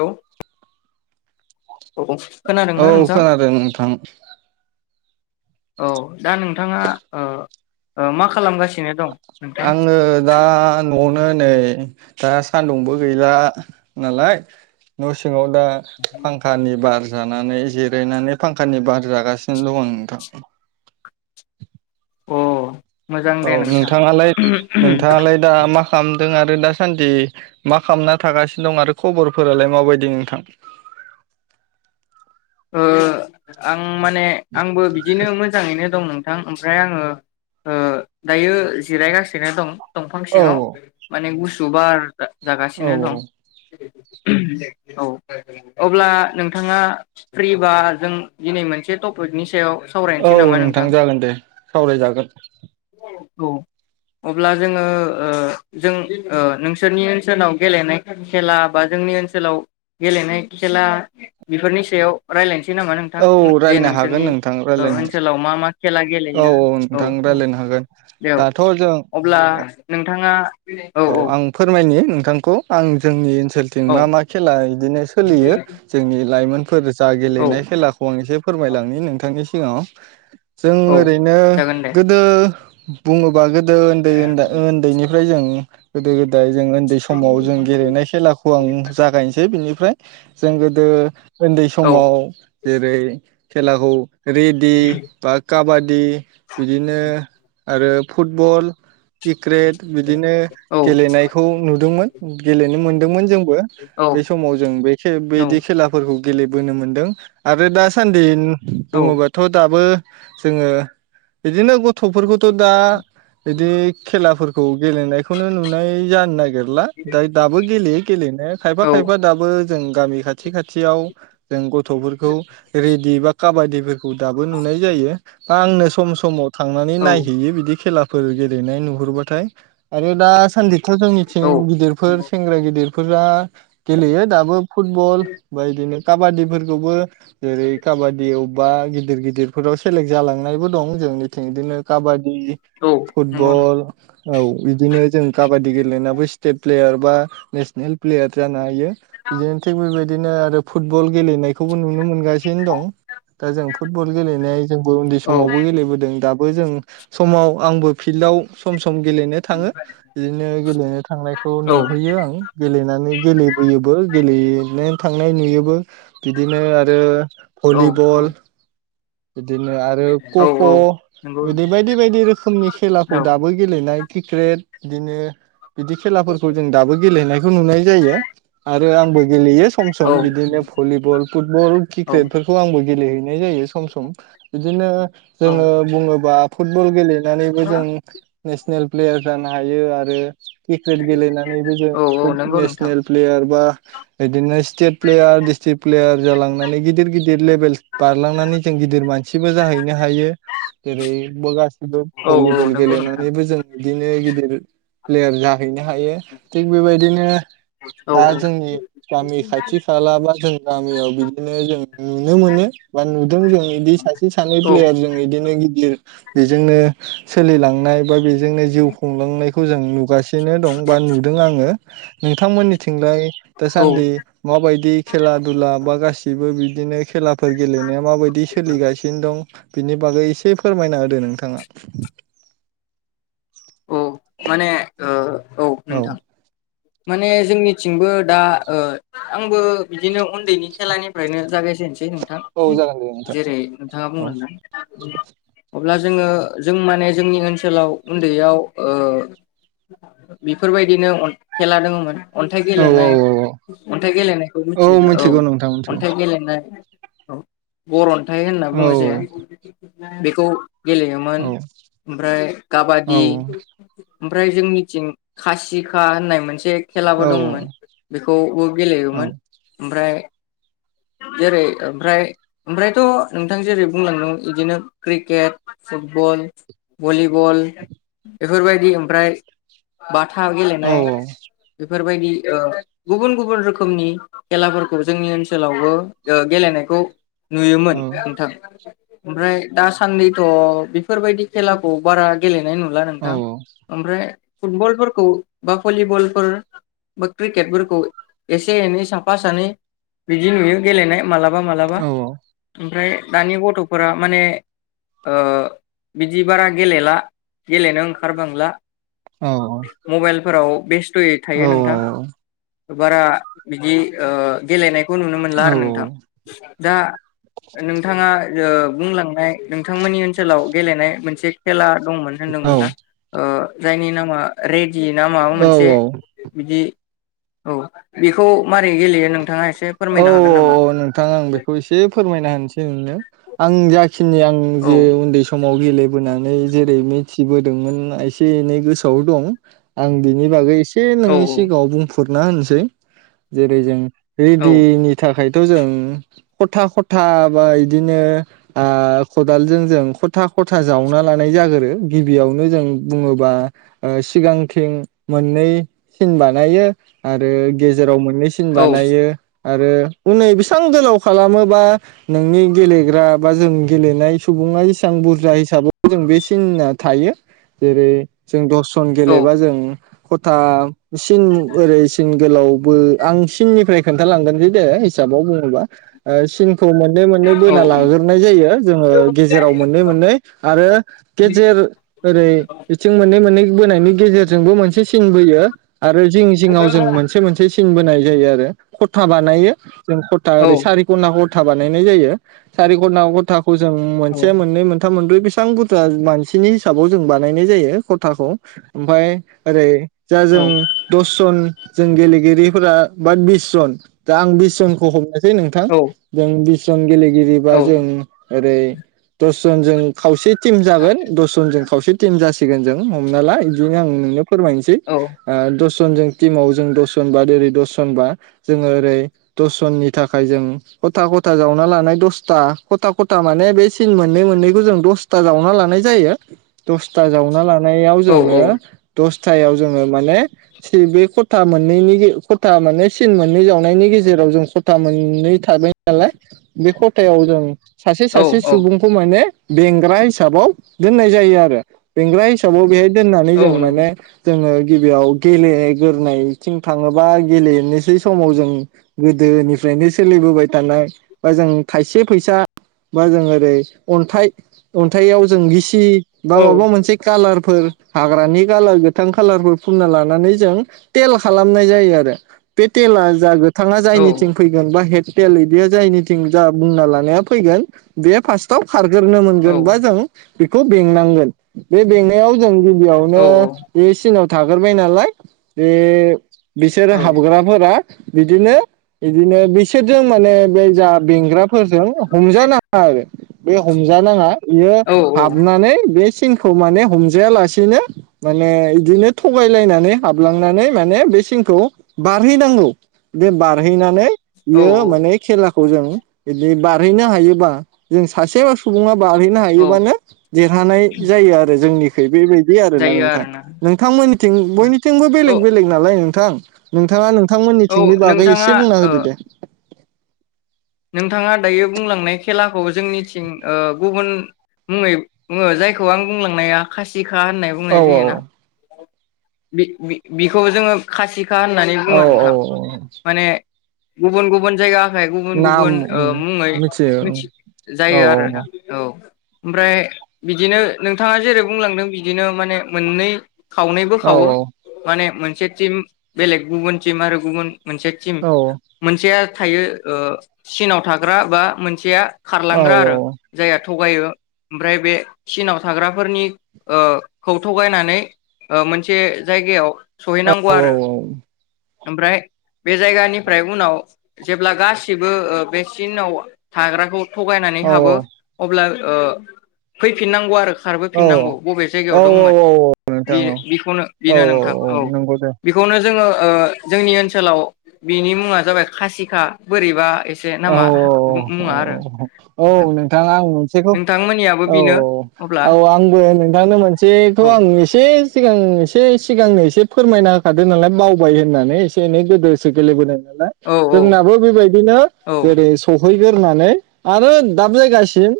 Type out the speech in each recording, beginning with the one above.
औ औ खोनादोंना औ नोंथां खोनादों नोंथां। औ दा नोंथाङा ओ मा खालामगासि आङो दा न' नै दा सान्दुंबो गैला नालाय न' सिङाव दा फांखानि बार जानानै जिरायनानै फांखानि बार जागासिनो दं आं नोंथां। अ मोजां औ दे नोंथां नोंथाङालाय नोंथाङालाय दा मा खामदों आरो दासान्दि मा खालामना थागासिनो दं आरो खबरफोरालाय माबायदि नोंथां ओ आं माने आंबो बिदिनो मोजाङैनो दं नों थां ओमफ्राय आङो ओ दायो जिरायगासिनो दं। दंफां औ सिङाव माने गु जबार। औ जागासिनो दं। औ अब्ला नोंथाङा फ्रिबा जों दिनै मोनसे टपिकनि सायाव औ सावरायनोसै नामा नोंथां जागोन दे सावरायजागोन औ अब्ला जोङो जों नोंसोरनि ओनसोलाव गेलेनाय खेला बा जोंनि ओनसोलाव गेलेनाय खेला बेफोरनि सायाव रायलायनो नामा नोंथां औ जे रायलायनो हागोन नोंसोरनि नोंथां रायलायनो हागोन ओनसोलाव मा मा खेला औ गेलेयो औ नोंथां औ रायलायनो हागोन बेयाव दाथ' जों अब्ला नोंथाङा औ आं फोरमायनि बिथांखौ आं जोंनिओ ओनसोलथिं औ मा मा खेला बिदिनो सोलियो जोंनि लाइमोन फोर जा औ गेलेनाय खेलाखौ आं एसे फोरमायलांनि नोंथांनि सिगाङाव [unintelligible] जों औ ओरैनो जागोन दे गोदो बुङोब गोदो उन्दै उन्दैनिफ्राय जों गोद गोदाय जों उन्दै समाव जों गेलेनाय खेलाखौ आं औ जागायनोसै बिनि ओमफ्राय जों गोदो उन्दै औ समाव जेरै खेलाखौ रेदि बा काबादि बिदिनो आरो फुटबल किक्रेट बिदिनो औ गेलेनायखौ नुदोंमोन गेले मोनदोंमोन जों औ [unintelligible] बै समाव जों बे [unintelligible] औ बेदि खेलाफोरखौ गेलेबोनो मोनदों आरो दासान्दि औ बुङोबाथ दाबो जोङो बिदिनो गथ गथफोरखौथ दा बिदि खेलाफोरखौ [unintelligible] खौनो नुनाय जानो नागिरला दायो दाबो गेलेयो गेलेनाया खायफा खायफा दाबो जों गामि खाथि खाथियाव जों गथफोरखौ रेडि बा काबादिबो दाबो नुनाय जायो। [unintelligible] आंनो सम समाव थांनानै नायहैयो बिदि खेला फोर गेलेनाय नुहुरबाथाय आरो दा सान्दि जोंनिथिं गिदिरफोर सेंग्रा गिदिर फोरा गेलेयो दाबो फुटबल बा बिदिनो काबादिफोरखौबो जेरै काबादि अबेबा गिदिर गिदिरफोराव सेलेक्ट जालांनायबो दं जोंनिथिं बिदिनो काबादि उम नंगौ औ नंगौ फुटबल औ बोजों काबादि गेलेनाबो स्तेत प्लेयार बा नेसनेल प्लेयार जानो हायो बिदिनो थ बेबायदिनो आरो फुटबल गेलनायखौबो नुनो नुनो मोनगासिनो दं दा जों फुटबल गेलेनाय जोंबो उन्दै औ समावबो गेलेबोदों दा जों समाव आंबो फिल्दाव सम सम गेले थाङो बिदिनो गेलेनो थांनायखौ नुहैयो आं गेलेनानै गेलेबोयोबो गेलेयैनो थांनाय नुयोबो बिदिनो आरो औ भलिबल बिदिनो आरो औ खख औ नंगौ बिदि बायदि बायदि रोखोमनि खेलाखौ औ दाबो गेलेनाय क्रिकेट बिदिनो बिदि खेलाफोरखौ जों दाबो गेलेनायखौ नुनाय जायो आरो आरो आंबो गेलेयो सम औ सम बिदिनो भलिबल फुटबल औ क्रिकेटफोरखौ आंबो गेलेहैयो बे जायैबाय सम सम सम बिदिनो औ जोङो बुङोबा फुटबल गेले नानैबो औ जों नेसनेल प्लेयार जानो हायो आरो क्रिकेट गेलेनानैबो औ जों नंगौ नोंथां नेसनेल प्लेयार बा बिदिनो स्टेट प्लेयार दिस्ट्रिक प्लेयार जालांनानै गिदिर गिदिर लेबेल बारलांनानै जों गिदिर मानसिबो जाहैनो हायो जेरैबो गासिबो औ औ भलिबल नंगौ नोंथां गेलेनानैबो जों बिदिनो गिदिर गिदिर प्लेयार जाहैनाय हायो थिग बेबायदिनो औ दा जोंनि गामि खाथि खाला बा जों गामियाव बिदिनो जों नुनो मोनो बा नुयो। जों बिदि सासे सानै औ प्लेयार जों बिदिनो गिदिर बेजोंनो सोलिलांनाय बा बेजोंनो जिउ खुंलांनायखौ जों नुगासिनो दं बा नुदों आङो। नोंथांमोननिथिंलाय। औ दासान्दि मााबायदि खेला धुला बा। गासिबो। फोर गेलेनायाव। माबायदि सोलिगासिनो दं। बिनि बागै एसे फोरमायना होदो नोंथाङा। औ माने ओ। औ नोंथां। माने जोंनिथिंबो दा ओ आंबो बिदिनो उन्दैनि खेलानिफ्रायनो जागायजेनसै। बे नोंथां औ जागोन दे नोंथां जेरै नोंथाङा औ बुंलांदों। अब्ला जोङो जों माने जोंनि ओनसोलाव उन्दैयाव ओ बेफोरबायदिनो। खेला दङमोन। अन्थाइ औ औ गेलनाय औ औ अन्थाइ गेलेनायखौ मिथियो दा औ मिथिगौ नोंथां मिथिगौ अन्थाइ गेलेनाय। औ बर'नि। दायो होनना औ बुङोजे। बेखौ। गेलेयोमोन औ ओमफ्राय काबादि। नोंथां ओमफ्राय जोंनिथिं खासिखा होननाय। मोनसे। खेलाबो दंमोन बेखौबो गेलेयोमोन ओमफ्राय। जेरै ओमफ्राय ओमफ्रायथ नोंथां जेरै बुंलांदों बिदिनो क्रिकेट फुटबल भलिबल बेफोरबायदि ओमफ्राय। थाब गेलेनाय। बेफोरबायदि गुबुन गुबुन रोखोमनि खेलाफोरखौ जोंनि ओनसोलावबो गेलेनायखौ। नुयोमोन नोंथां। ओमफ्राय दासान्दिथ बेफोरबायदि खेलाखौ बारा गेलेनाय नुला। नला नोंथां ओमफ्राय। फुटबलफोरखौ बा भलिबल। बा क्रिकेटफोरखौ एसे एनै साफा सानै बिदि नुयो गेलेनाय मालाबा। मालाबा मालाबा ओमफ्राय। दानि गथफोरा माने बिदि बारा गेलेला गेलेनो ओंखारबांला। मबाइल। फोराव बेसथ। थयै थायो नोंथां। बारा बिदि ओ गेलेनाय खौ नुनो मोनला आरो नोंथां दा नोंथाङा ओ बुंलांनाय नोंथांमोननि ओनसोलाव गेलेनाय मोनसे खेला दंमोन होनदोंमोन ना ओ जायनि नामा रेड जि ना माबा मोनसे बिदि औ बेखौ मारै गेलेयो नोंथाङा एसे औ औ फोरमायनो हागोन नामा? औ नोंथां आं बेखौ एसे फोरमायना होनसै नोंनो आं जा बेखिनि आं औ जे उन्दै सम समाव गेलेबोनानै जेरै मिथिदोंमोन एसे एनै गोसोआव दं आं बिनि बागै एसे एसे औ नोंनि सिगांवाय बुंफ्रुद फुरना होनोसै जेरै जों औ रेडिनि थाखाय थ' जों ख'था ख'था बा बिदिनो आ खदालजों जों ख'था ख'था जावना लानाय जागोरो गिबियावनो जों बुङोबा सिगांथिं मोननै सिन बानायो आरो गेजेराव मोननै मोननै सिन औ बानायो आरो हनै बेसबां गोलाव खालामोबा नोंनि गेलेग्रा बा जों गेलेनाय सुबुङा एसेबां बुरजा हिसाबै जों बे सिनना थायो जेरै। जों दस सन औ गेलेबा जों ख'था सिननि ओरै सिन गोलाव बो आं सिननिफ्राय खोन्थालांगोनसै दे, हिसाबाव बुङोबा ओ सिन खौ मोननै मोननै औ बोना लाग्रोनाय जायो जोङो औ गेजेराव मोननै मोननै आरो गेजेर ओरै बिथिं मोननै मोननै बोनायनि गेजेरजोंबो मोनसे सिन बोयो। आरो जिं जिङाव जों मोनसे मोनसे सिन बोनाय जायो आरो ख'था बानायो जों ख'था औ रै सारि ख'ना था बानायनाय जायो। सारिख'ना ख'था खौ जों मोनसे औ मोननै मोन ख'था मोनब्रै बेसेबां बुरजा मानसिनि हिसाबाव जों बानायनाय जायो ख'थाखौ ओमफ्राय ओरै जा औ जों दसजन जों गेलेगिरिफोरा बाद बिस दसजन दा आं बिस जनखौ हमनो नोंथां जों बि जन गेले गिरिबा जों ओरै दसजनजों खावसे टिम जागोन दस जनजों खावसे टिम जासि सिगोन जों हमना ला बिदिनो आं नोंनो फोरमायनोसै ओ दस जन जों टिमाव जों दसजन बा ओरै दसजन बा जोङो ओरै दस जननि थाखाय जों खथा-खथा जावना लानाय दसथा खथा-खथा माने बे सिन मोननै मोननैखौ जों दसथा जावना लानाय जायो दसथा जावना लानानै लानायाव औ जोंङो दस खथाआव जोंङो माने बे कथा मोननैनि कथा माने सिन मोननै जावनायनि गेजेराव जों खथा मोननै थाबाय नालाय बे खथायाव जों सासे औ सासे औ सुबुंखौ माने बेंग्रा हिसाबाव दोननाय जायो आरो। बेंग्रा हिसाबाव बेहाय दोननानै औ जों नंगौ माने जोङो गिबियाव गेलेगोरनायथिं थाङोबा गेलेनो बै समाव जों गोदोनिफ्रायनो सोलिबोबाय थानाय बा जों थाइसे फैसा बा जों ओरै अन्थाइ अन्थाइयाव जों गिसि बा औ माबा मोनसे कालार फोर हाग्रानि कालार गोथां खालारफोर फुनना लानानै जों तेल खालामनाय जायो आरो बेे तेला जागो बिथाङा औ जायनिथिं फैगोन बा हेड थेल इदिया जायनिथिं जा बुंना लानाया फैगोन बे फार्स्टआव खारग्रोनो औ मोनगोनबा जों बेखौ बेंनांगोन बे बेंनायाव जों गिबियावनो बे सिनाव थाग्रोबाय नालाय बे बिसोरो हाब फोरा बिदिनो बिदिनो बिसोरजों माने बे जा बेंग्राफोरजों हमजा नाङा आरो बे हमजानाङा बियो औ हाबनानै बे सिनखौ माने हमजायालासिनो माने बिदिनो थगायलायनानै हाबलांनानै माने बे सिनखौ बारहैनांगौ बे बार हैनानै औ बियो माने खेलाखौ जों बिदि बार हैनो हायोबा जों सासे सुबुङा बारहैनो औ हायोबानो देरहानाय जायो आरो जोंनिखै बेबायदि आरोना नोंथां। नोंथांमोननिथिं औ बयनिथिंबो औ बेलेग बेलेग नालाय नों थां नोंथाङा नों थांमोननि औ थिंनि बागै नोंथाङा एसे बुंना ओ होदो दे। नोंथाङा दायो बुंलांनाय खेलाखौ जोंनिथिं ओ गुबुन मुङै बुङो जायखौ आं बुंलांनाया खासि सिखा होननाय औ बुंनाय औ जायोना? बि-बि-बिखौ जोङो खासि खा होननानै औ बुङो औ औ नोंथां माने गुबन गुबुन जायगा खाय गुबुन गुबुन नाम गुबुन ओ मुङै मिथियो मिथि औ जायो आरोना औ। ओमफ्राय बिदिनो नोंथाङा जेरै बुंलांदों बिदिनो माने मोननै खावनै औ बोखावो माने मोन से टिम बेलेग गुबुन टिम आरो गुबुन मोनसे टिम औ मोनसेया थायो ओ चिनाव थाग्रा बा मोनसेया औ खारलांग्रा आरो जाया थगायो ओमफ्राय बे सिनाव थाग्राफोरनि ओ खौ थगायनानै मोनसे ओ जायगायाव सहैनांगौ औ आरो ओमफ्राय बे जायगानिफ्राय उनाव जेब्ला गासिबो ओ बे सिनाव थाग्राखौ थगायनानै हाबो अब्ला ओ फैफिननांगौ आरो खारबो औ फिनांगौ बबे औ जायगायाव दंमोन बि नोंथां बिखौनो औ बेनो नोंथां औ नंगौ दे बेखौनो जोङो ओ जोंनि ओनसोलाव बिनि मुङा जाबाय खासिखा बोरैबा एसे औ औ नामा औ औ मुङा आरो औ औ औ औ औ नोंथां औ नोंथाङा आं मोनसेखौ नोंथांमोननियाबो औ औ बेनो अब्ला औ औ आंबो नोंथांनो मोनसेखौ औ आं एसे सिगां एसे सिगांनो एसे फोरमायना होखादों नालाय मावबाय होननानै एसे एनै गोदोसो गेलेबोदों औ औ जोंनाबो बेबायदिनो औ जेरै स हैग्रोनानै आरो दाब जायगासिम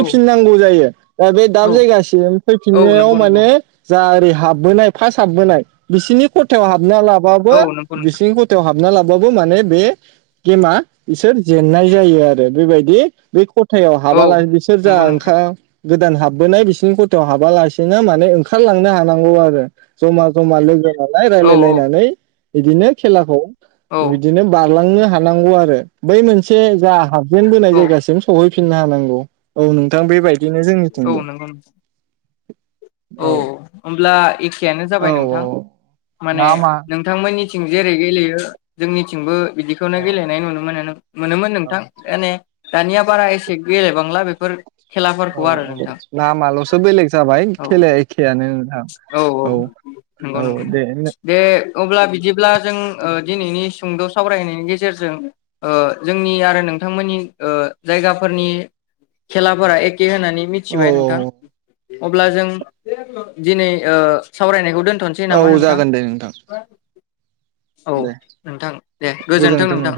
औ जायो दा बे दाब औ जायगासिम औ फैफिननायाव नंगौ नंगौ माने जा एरै हाबबोनाय फार्स्ट हाबबोनाय बिसोरनि खथायाव हाब हाबना लाबाबो औ नंगौ नोंथां बिसिरनि गथायाव हाबना लाबो बाबु माने बे गेमा सो जेननाय जायो आरो बेबायदि बे खुथायाव औ हाबाला बिसोर जा नंगौ नोंथां ओंखा गोदान हाबबोनाय बिसिरनि खथायाव हाबालासेनो माने ओंखारलांनो हानांगौ आरो जमा जमा लोगो राय्लाय औ औ लायनानै बिदिनो खेलाखौ औ बिदिनो बा खारलांनो हानांगौ आरो बै मोनसे जा हाबजेन बोनाय औ जायगासिम सहै फिननो हानांगौ औ नोंथां बेबायदि औ नंगौ औ होमब्ला एखेयानो जाबाय औ नोंथां औ माने नामा नोंथांमोननि थिं जेरै गेलेयो जोंनिथिंबो बिदिखौनो औ गेलेनाय नुनो मोनो मोनोमोन औ नोंथां दाने दानिया बारा एसे गेलेबांला बेफोर खेलाफोरखौ औ आरो औ नोंथां नामालसो बेलेग जाबाय औ खेलाया एखेया औ औ नंगौ औ नंगौ दे दे अब्ला बिदिब्ला जों ओ दिनैनि सुंद सावरायनायनि गेजेरजों ओ जोंनि आरो नोंथांमोननि ओ जायगाफोरनि खेलाफोरा एखे कखे होननानै औ मिथिबाय नोंथां अब्ला जों दिनै ओ सावरायनायखौ दोन औ जागोन दे नोंथां औ दे नोंथां दे गोजोनथों नोंथां